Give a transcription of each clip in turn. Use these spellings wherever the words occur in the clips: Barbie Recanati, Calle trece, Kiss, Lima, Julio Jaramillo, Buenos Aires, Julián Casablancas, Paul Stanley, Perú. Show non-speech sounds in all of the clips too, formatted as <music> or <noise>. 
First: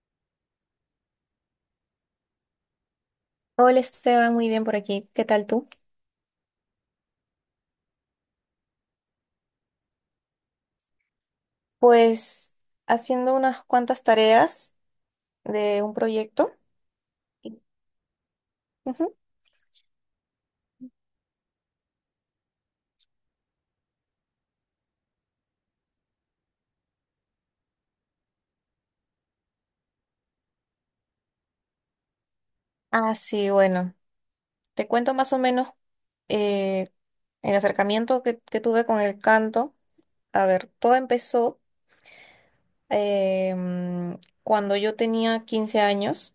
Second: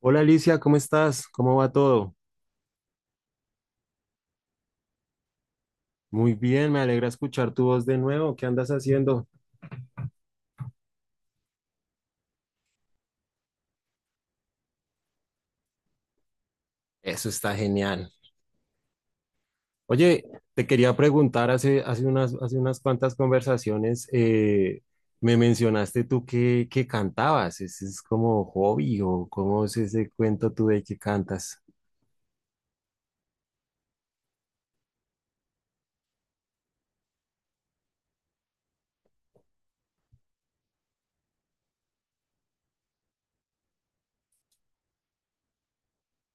Hola Alicia, ¿cómo estás? ¿Cómo va todo? Hola Esteban, muy bien por aquí. ¿Qué tal tú? Muy bien, me alegra escuchar tu voz de nuevo. ¿Qué andas haciendo? Pues haciendo unas cuantas tareas de un proyecto. Eso está genial. Ujú. Oye, te quería preguntar, hace unas cuantas conversaciones, me mencionaste tú que cantabas. ¿Ese es como hobby o cómo es ese cuento tú de que cantas? Ah, sí, bueno, te cuento más o menos eh, el acercamiento que tuve con el canto. A ver, todo empezó eh, mm, cuando yo tenía 15 años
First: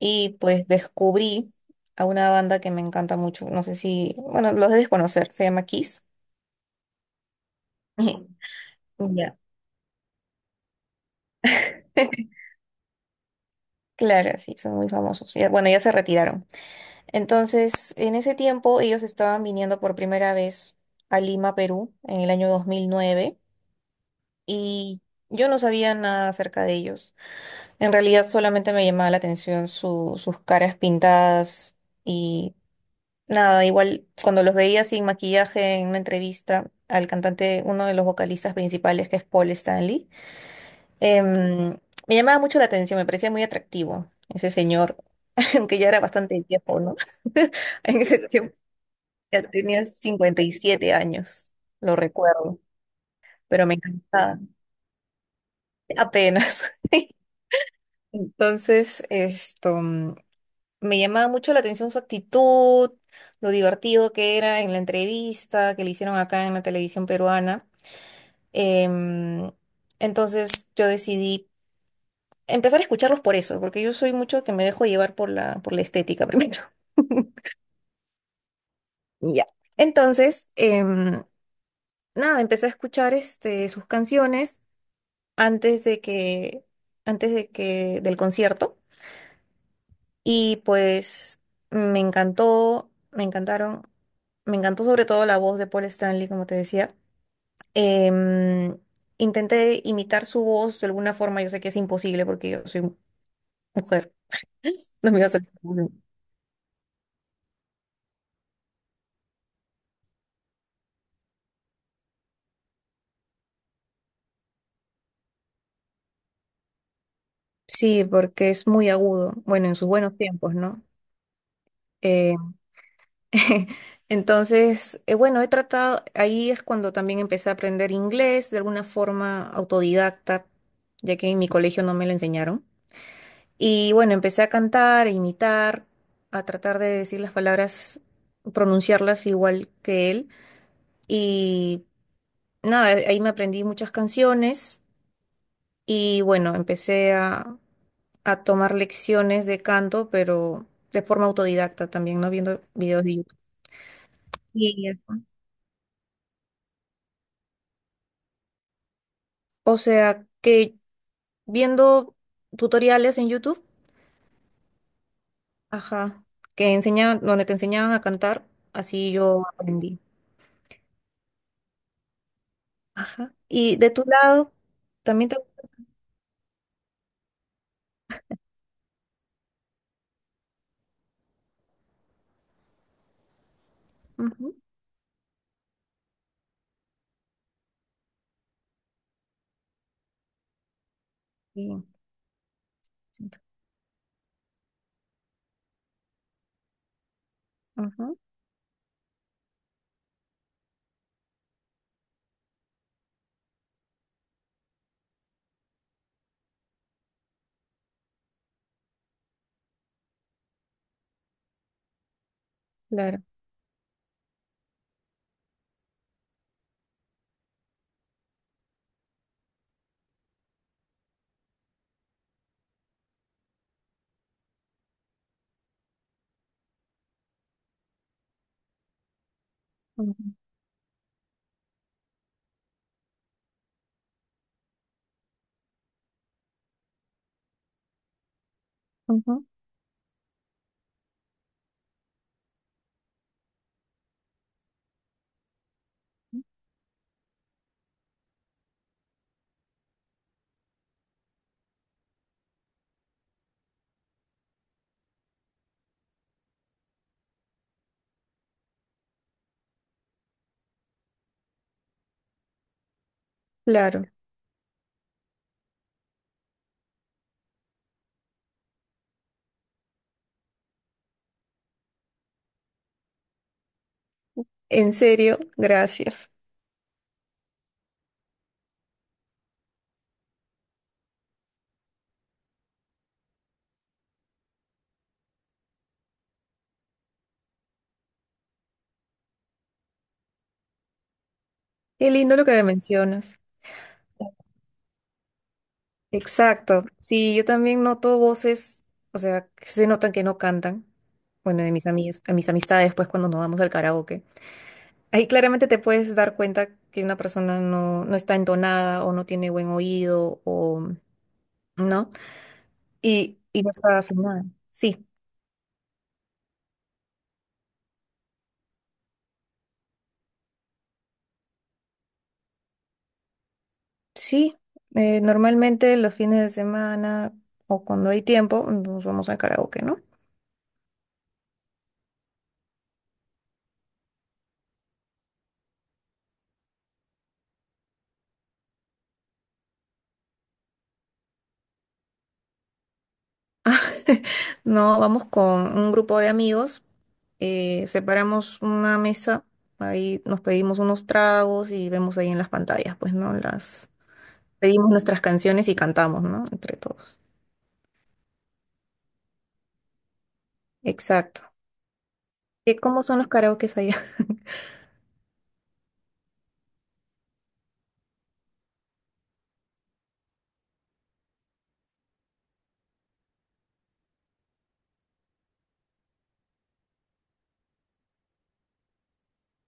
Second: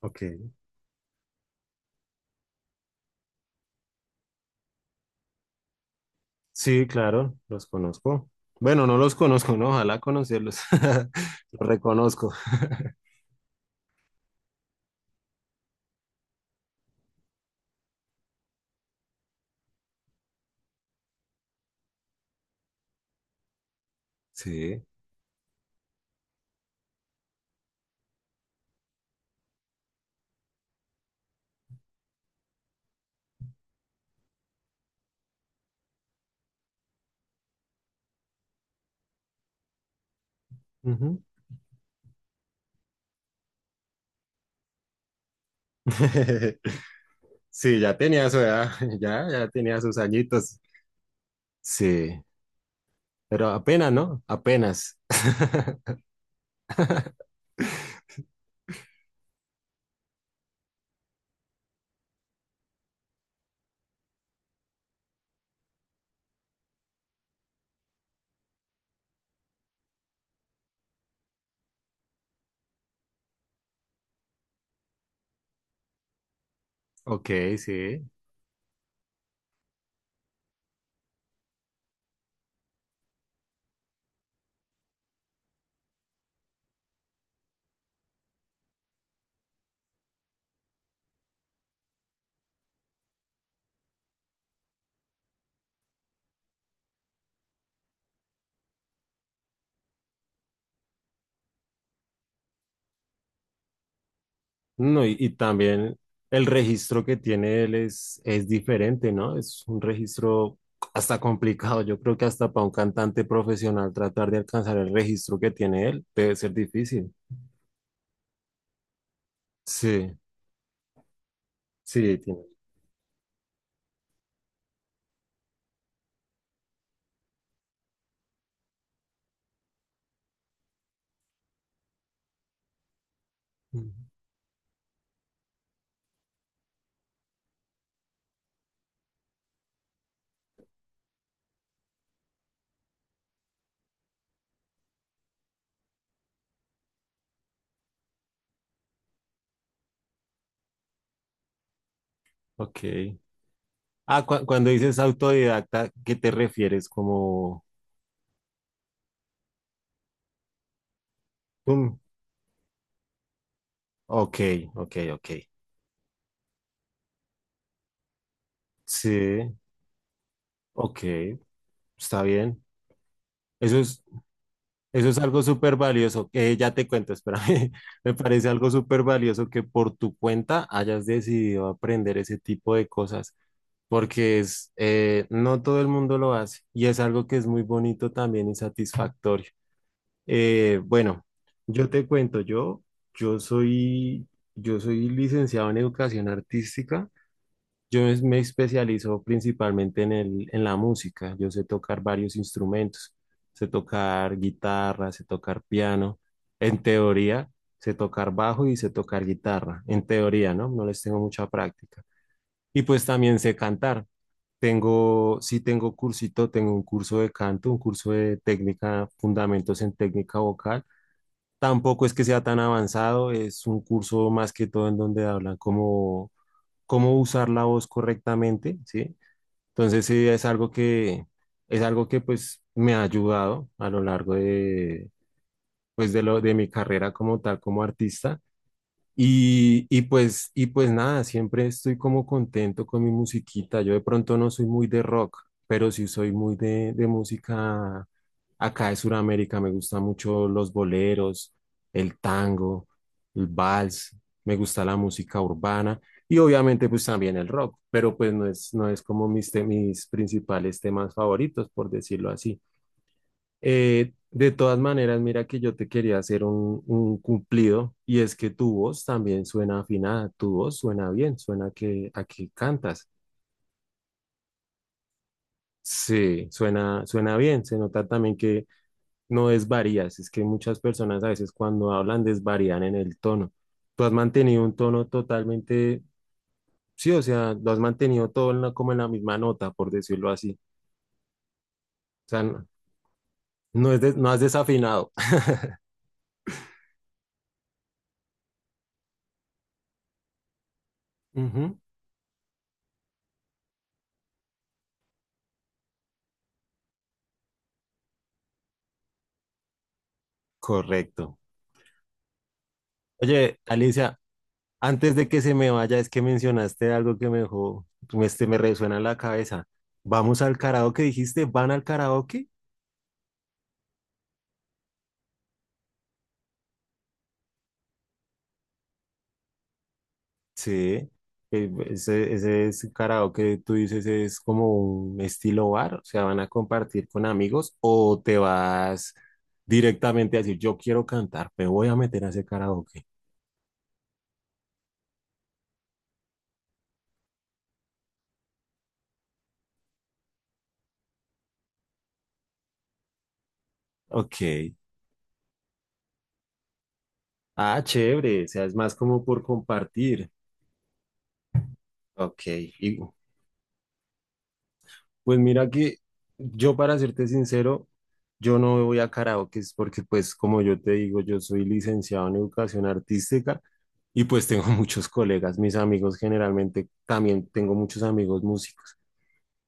Ok. pues descubrí a una banda que me encanta mucho. No sé si, bueno, los debes conocer, se llama Kiss. Sí, claro, los <laughs> conozco. Bueno, no los Ya. conozco, ¿no? Ojalá conocerlos. <laughs> Los reconozco. <laughs> Claro, sí, son muy famosos. Bueno, ya se retiraron. Entonces, en ese tiempo ellos estaban viniendo por primera vez a Lima, Perú, en el año 2009, Sí. y yo no sabía nada acerca de ellos. En realidad solamente me llamaba la atención sus caras pintadas y nada, igual cuando los veía sin maquillaje en una entrevista al cantante, uno de los vocalistas principales, que es Paul Stanley. Ujú. em, Me llamaba mucho la atención, me parecía muy atractivo ese señor. <laughs> Aunque ya era bastante viejo, ¿no? <laughs> <laughs> Sí, ya En ese tenía su tiempo edad, <laughs> ya ya tenía tenía sus añitos. 57 años, lo Sí, recuerdo, pero pero me apenas, ¿no? encantaba, Apenas. <laughs> apenas. <laughs> Entonces, esto, me llamaba mucho la atención su actitud, lo divertido que era en la entrevista que le hicieron acá en la televisión peruana. Em, entonces, yo decidí empezar a escucharlos por eso, porque yo soy mucho que me dejo llevar por la estética primero. Ok, <laughs> sí. Ya. Entonces, nada, empecé a escuchar este, sus canciones antes de que, del concierto. Y pues me encantó, me encantaron, me encantó sobre todo la voz de Paul Stanley, como te decía. Em, Intenté imitar su voz de alguna forma, yo sé que es imposible porque yo soy mujer, <laughs> No, no y, me iba a y salir. también el registro que tiene él es diferente, ¿no? Es un registro hasta complicado. Yo creo que hasta para un cantante profesional tratar de alcanzar el registro que tiene él debe ser difícil. Sí, porque es muy agudo, bueno, en sus buenos Sí, tiempos, ¿no? sí, tiene. Em, <laughs> Entonces, bueno, he tratado, ahí es cuando también empecé a aprender inglés de alguna forma autodidacta, ya que en mi colegio no me lo enseñaron. Ujú. Y bueno, empecé a cantar, a imitar, a tratar de decir las palabras, pronunciarlas igual que él. Y nada, ahí me aprendí muchas canciones y bueno, empecé a tomar lecciones de canto, pero de forma autodidacta también, ¿no? Viendo videos de Ok. YouTube. Ah, cuando Y dices eso. autodidacta, ¿qué te refieres? Como, O sea, que um, viendo tutoriales en YouTube, ok, ok, ok. ajá, que enseñaban, donde te enseñaban a cantar, así yo Sí, aprendí. ok, está bien. Ajá. Y Eso de es, tu lado, eso es también te... algo súper valioso, que ya te cuento, espérame. <laughs> Me parece algo súper valioso que por tu cuenta hayas decidido aprender ese tipo de cosas, porque Ujú, es, no todo el mundo lo hace y es algo que es muy bonito también y satisfactorio. Bueno, bien, yo te cuento, siento. yo soy, yo soy licenciado en educación artística. Ujú, Me especializo principalmente en la música. Yo sé tocar varios instrumentos. Sé tocar guitarra, sé tocar piano. En teoría, sé tocar bajo y sé tocar guitarra. En teoría, ¿no? No les tengo mucha práctica. Y pues claro. también sé cantar. Sí tengo cursito, tengo un curso de canto, un curso de técnica, fundamentos en técnica vocal. Tampoco es que sea tan avanzado, es un curso más que todo en donde hablan como cómo usar la voz correctamente, ¿sí? Entonces, Ujú, sí, es algo que, pues me ha ayudado a lo largo de, pues, de mi carrera como tal, como artista. ujú, Y pues nada, siempre estoy como contento con mi musiquita. Yo de pronto no soy muy de rock, pero sí soy muy de, música acá de Sudamérica. Me gustan mucho los boleros, el tango, el vals, me gusta la música urbana y obviamente pues también el rock, pero pues no es como mis principales temas favoritos, por decirlo así. claro. De todas maneras, mira que yo te quería hacer un cumplido y es que tu voz también suena afinada, tu voz suena bien, suena a que cantas. En serio, gracias. Sí, suena bien, se nota también que no desvarías, es que muchas personas a veces cuando hablan desvarían en el tono. Tú has mantenido un tono totalmente, sí, o sea, lo has mantenido todo en como en la misma nota, por decirlo así. Qué O lindo sea, lo que me no, mencionas. No has desafinado. <laughs> Exacto. Sí, yo también noto voces, o sea, que se notan que no cantan. Bueno, de Ujú, mis amigas, a mis amistades, pues cuando nos vamos al karaoke. Ahí claramente te puedes dar cuenta que una persona no, no está entonada o no tiene buen oído o correcto. no, y, Oye, y no está Alicia. afinada. Sí, Antes de que se me vaya, es que mencionaste algo que me dejó, me resuena en la cabeza. ¿Vamos al karaoke, dijiste? ¿Van al karaoke? sí. Normalmente los fines de semana o cuando hay tiempo nos vamos al karaoke, ¿no? Sí. Ese es karaoke, tú dices, es como un estilo bar, o sea, van a compartir con amigos o te vas directamente a decir, yo quiero cantar, me voy a meter a ese karaoke. <laughs> No, vamos con un grupo de amigos, separamos una mesa, ahí nos pedimos unos tragos y vemos ahí en las pantallas, pues, ¿no? Las Ok. pedimos nuestras canciones y cantamos, ¿no? Entre todos. Ah, chévere, o sea, es más como por compartir. Exacto. Ok. ¿Qué, cómo son los karaokes allá? <laughs> Pues mira que yo, para serte sincero, yo no voy a karaokes porque pues como yo te digo, yo soy licenciado en educación artística y pues tengo <laughs> muchos colegas, mis amigos generalmente, también tengo muchos amigos músicos.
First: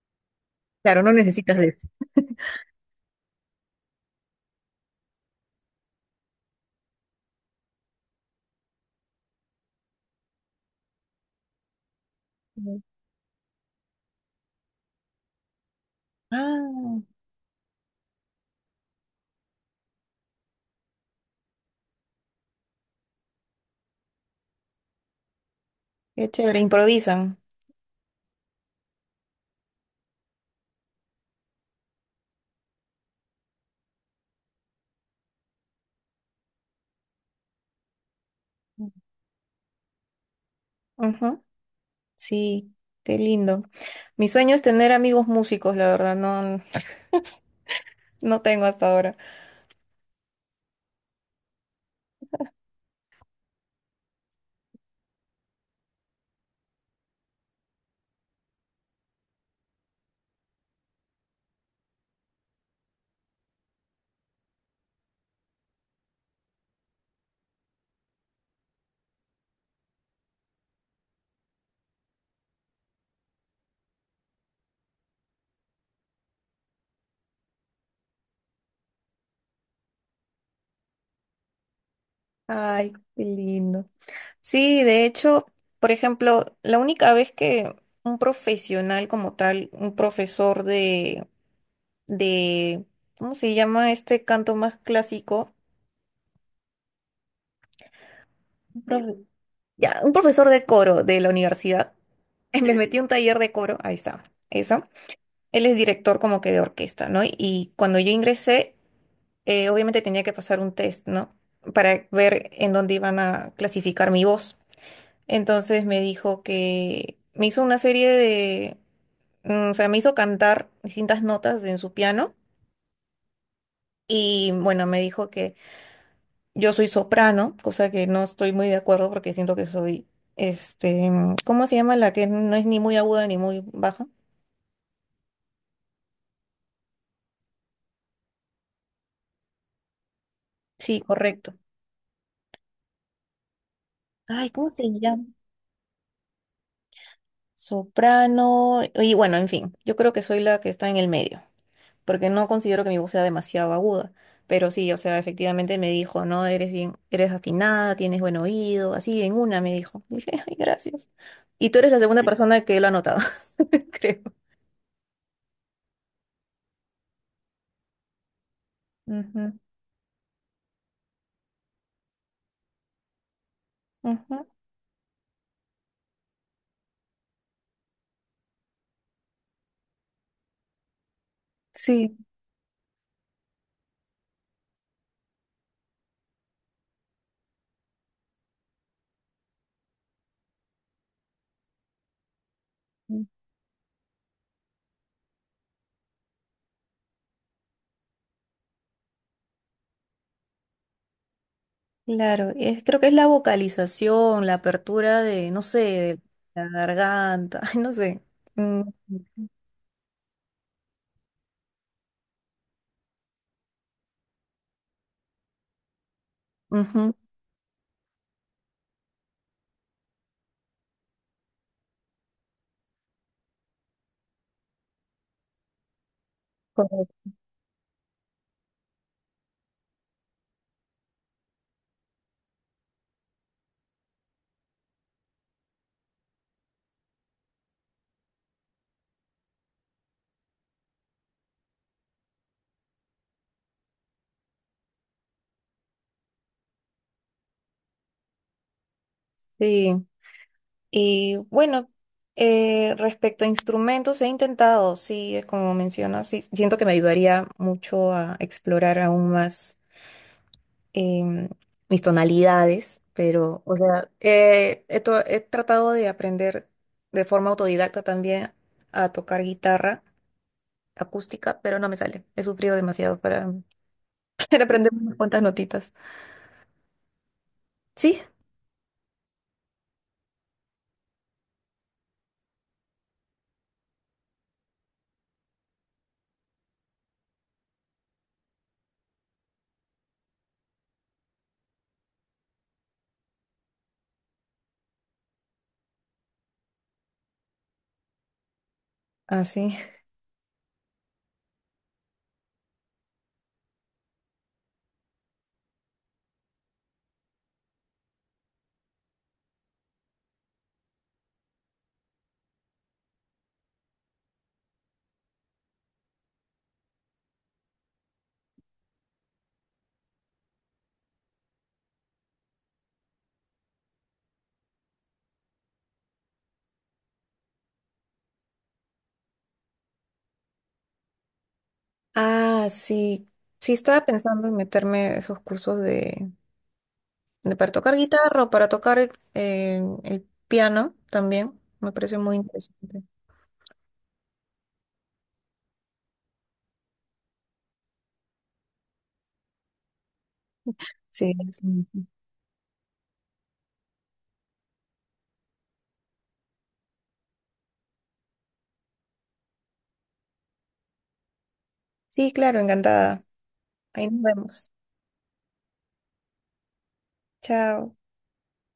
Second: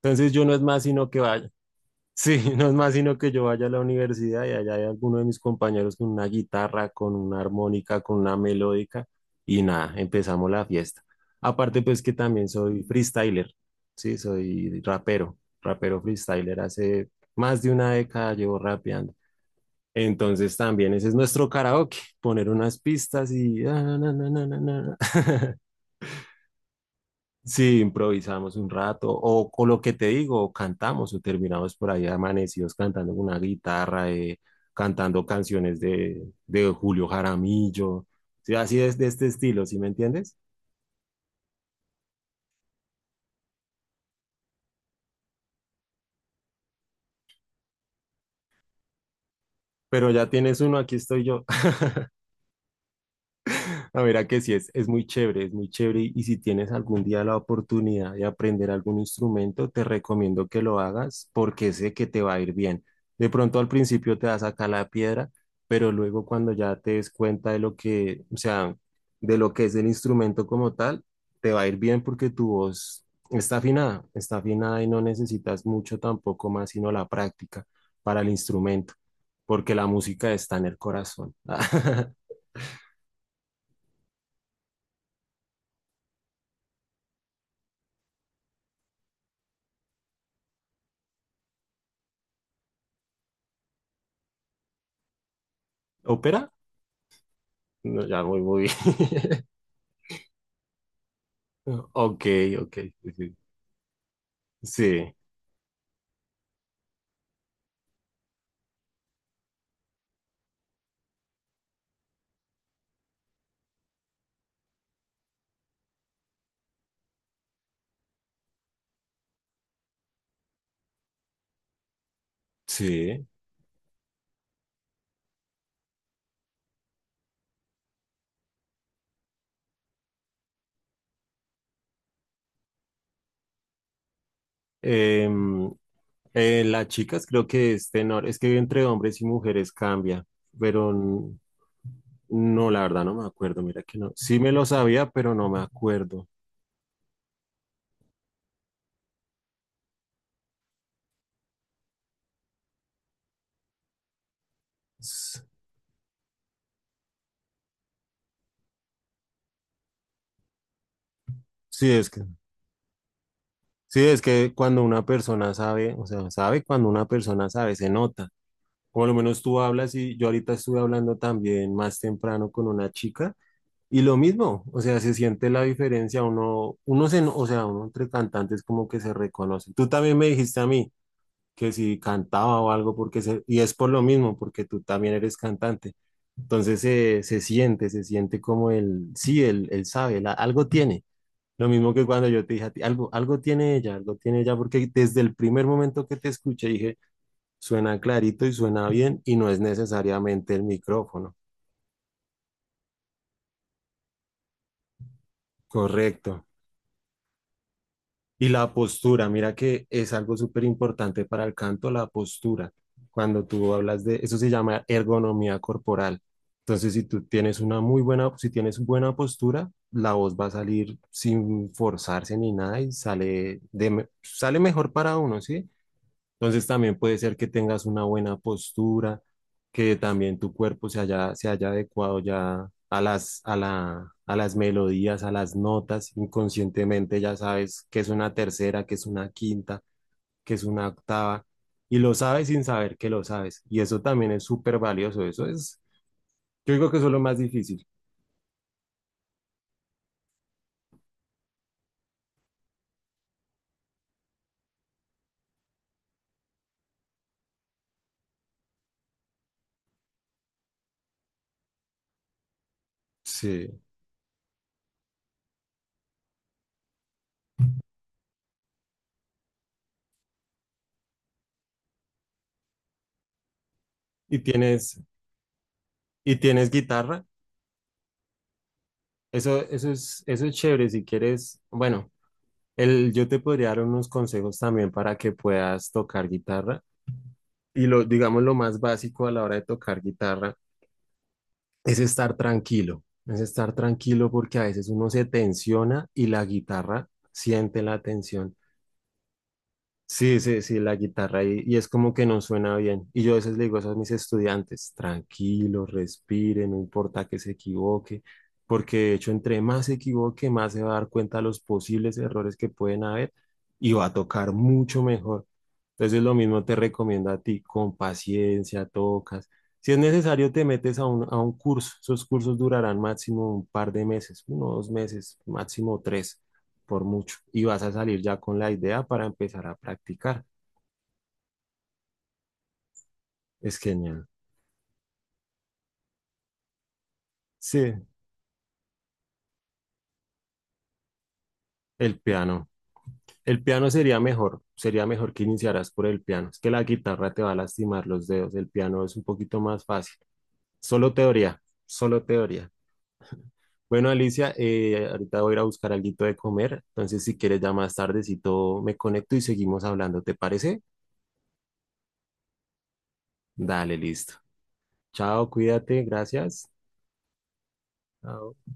Entonces yo no es más Claro, sino no que vaya. necesitas de eso. Sí, <laughs> no es más sino que yo vaya a la universidad y allá hay alguno de mis compañeros con una guitarra, con una armónica, con una melódica y nada, empezamos la fiesta. Aparte pues que también Mm. soy freestyler, sí, soy rapero, rapero freestyler, Ah, hace más de una década llevo rapeando. Entonces también ese es nuestro karaoke, poner unas pistas y, ah, na, na, na, na, na. <laughs> qué chévere, improvisan. Sí, improvisamos un rato, o con lo que te digo, o cantamos, o terminamos por ahí amanecidos cantando con una guitarra, cantando canciones de Julio Jaramillo, sí, así es de este estilo, ¿sí me entiendes? Ajá, sí, qué lindo. Mi sueño es tener amigos músicos, la verdad, no, no tengo hasta ahora. Pero ya tienes uno, aquí estoy yo. A ver, a que sí, es muy chévere, es muy chévere y si tienes algún día la oportunidad de aprender algún instrumento, te recomiendo que lo hagas porque sé que te va a ir bien. De pronto al principio te vas a sacar la piedra, pero luego cuando ya te des cuenta de lo que, o sea, de lo que es el instrumento como tal, te va a ir bien porque tu voz está afinada y no necesitas mucho tampoco más sino la práctica para el instrumento, porque la música está en el corazón. <laughs> Ay, qué lindo. Sí, de hecho, por ejemplo, la única vez que un profesional como tal, un profesor de, de, ¿cómo se llama este canto más clásico? ¿Ópera? No, ya muy muy Un profe- bien. <laughs> Ya, un profesor de coro de la universidad. Ok, <laughs> Me ok. metí a un Sí, taller de coro, ahí está, eso. sí. Él es director como que de orquesta, ¿no? Y cuando yo ingresé, obviamente tenía que pasar un test, ¿no? Para ver en dónde iban a clasificar mi voz. Entonces me dijo que me hizo una serie de, o sea, me hizo cantar distintas notas en su piano. Sí. Sí. Y bueno, me dijo que yo soy soprano, cosa que no estoy muy de acuerdo porque siento que soy, este, ¿cómo se llama? La que no es ni muy aguda ni muy baja. Em, las chicas creo que es tenor. Es que entre hombres y mujeres cambia, pero Sí, correcto. no, la verdad no me acuerdo. Mira que no. Sí Ay, me lo ¿cómo se sabía, llama? pero no me acuerdo. Soprano. Y bueno, en fin, yo creo que soy la que está en el medio, porque no considero que mi voz sea demasiado aguda. Pero sí, o sea, S- efectivamente me dijo: no, eres bien, eres afinada, tienes buen oído, así en una me dijo. <laughs> Dije, ay, gracias. Y tú Sí, eres la segunda sí, persona que lo ha notado, <laughs> es creo. que cuando una persona sabe, o sea, sabe cuando una persona sabe, se nota. Por lo menos Ujú, tú hablas y yo ahorita estuve hablando también más temprano con una chica. Y lo ujú. mismo, o sea, se siente la diferencia, o sea, uno entre cantantes como que se reconoce. Tú también me dijiste a mí que si Sí, cantaba o algo, y es por lo mismo, porque tú también eres cantante. Entonces se siente como sí, él sabe, algo tiene. Lo mismo que cuando yo te dije a ti, algo tiene ella, porque desde el primer momento que te escuché dije, suena clarito y suena bien y no es necesariamente el micrófono. claro. Creo que es la vocalización, la apertura de, no sé, de Correcto. la garganta, <laughs> ay, no sé. Y la Mm, postura, mira que es algo súper importante para el canto, la postura. Cuando tú hablas eso se llama ergonomía corporal. Entonces, si ujú. tú tienes una muy buena, si tienes buena postura, la voz va a salir sin forzarse ni nada y sale mejor para uno, ¿sí? Entonces también puede Correcto. ser que tengas una buena postura, que también tu cuerpo se haya adecuado ya a las melodías, a las notas. Inconscientemente ya sabes que es una tercera, que es una quinta, que es una octava, y lo sabes sin saber que lo sabes. Y eso también es súper valioso. Yo digo que eso es lo más difícil. Sí. Y bueno, respecto a instrumentos, he intentado, sí, es como mencionas, sí, siento que me ayudaría mucho a explorar aún más em, mis tonalidades, pero, o Sí. sea, he tratado de aprender de forma autodidacta también a tocar guitarra acústica, pero no me sale. He sufrido demasiado para, Y <laughs> para aprender tienes, unas cuantas notitas. y tienes guitarra. Sí, Eso es chévere si quieres, bueno. Yo te podría dar unos consejos también para que puedas tocar guitarra. Y digamos, lo más básico a la hora de tocar guitarra es estar tranquilo. Es estar tranquilo porque a veces uno se tensiona y la guitarra siente la tensión. así. Sí, sí, sí, la guitarra y es como que no suena bien. Y yo a veces le digo eso a mis estudiantes, tranquilos, respiren, no importa que se equivoque, porque de hecho entre más se equivoque, más se va a dar cuenta de los posibles errores que pueden haber y va a tocar mucho mejor. Entonces lo mismo te recomiendo a ti, con paciencia, tocas. Si es necesario, te metes a un curso. Esos cursos durarán máximo un par de meses, uno, dos meses, máximo tres por mucho. Y vas a salir ya con la idea para empezar a practicar. Ah, sí. Sí, Es estaba genial. pensando en meterme a esos cursos para Sí, tocar guitarra o para tocar el piano también. Me parece el muy piano. interesante. El piano sería mejor que iniciaras por el piano. Es que la guitarra te va a lastimar los dedos, el piano es un poquito más fácil. Solo Sí, teoría, eso. solo teoría. Bueno, Alicia, ahorita voy a ir a buscar algo de comer, entonces si quieres ya más tardecito me conecto y seguimos hablando, ¿te parece? Sí, claro, encantada. Dale, Ahí nos listo. vemos. Chao, cuídate, gracias. Chao. Chao.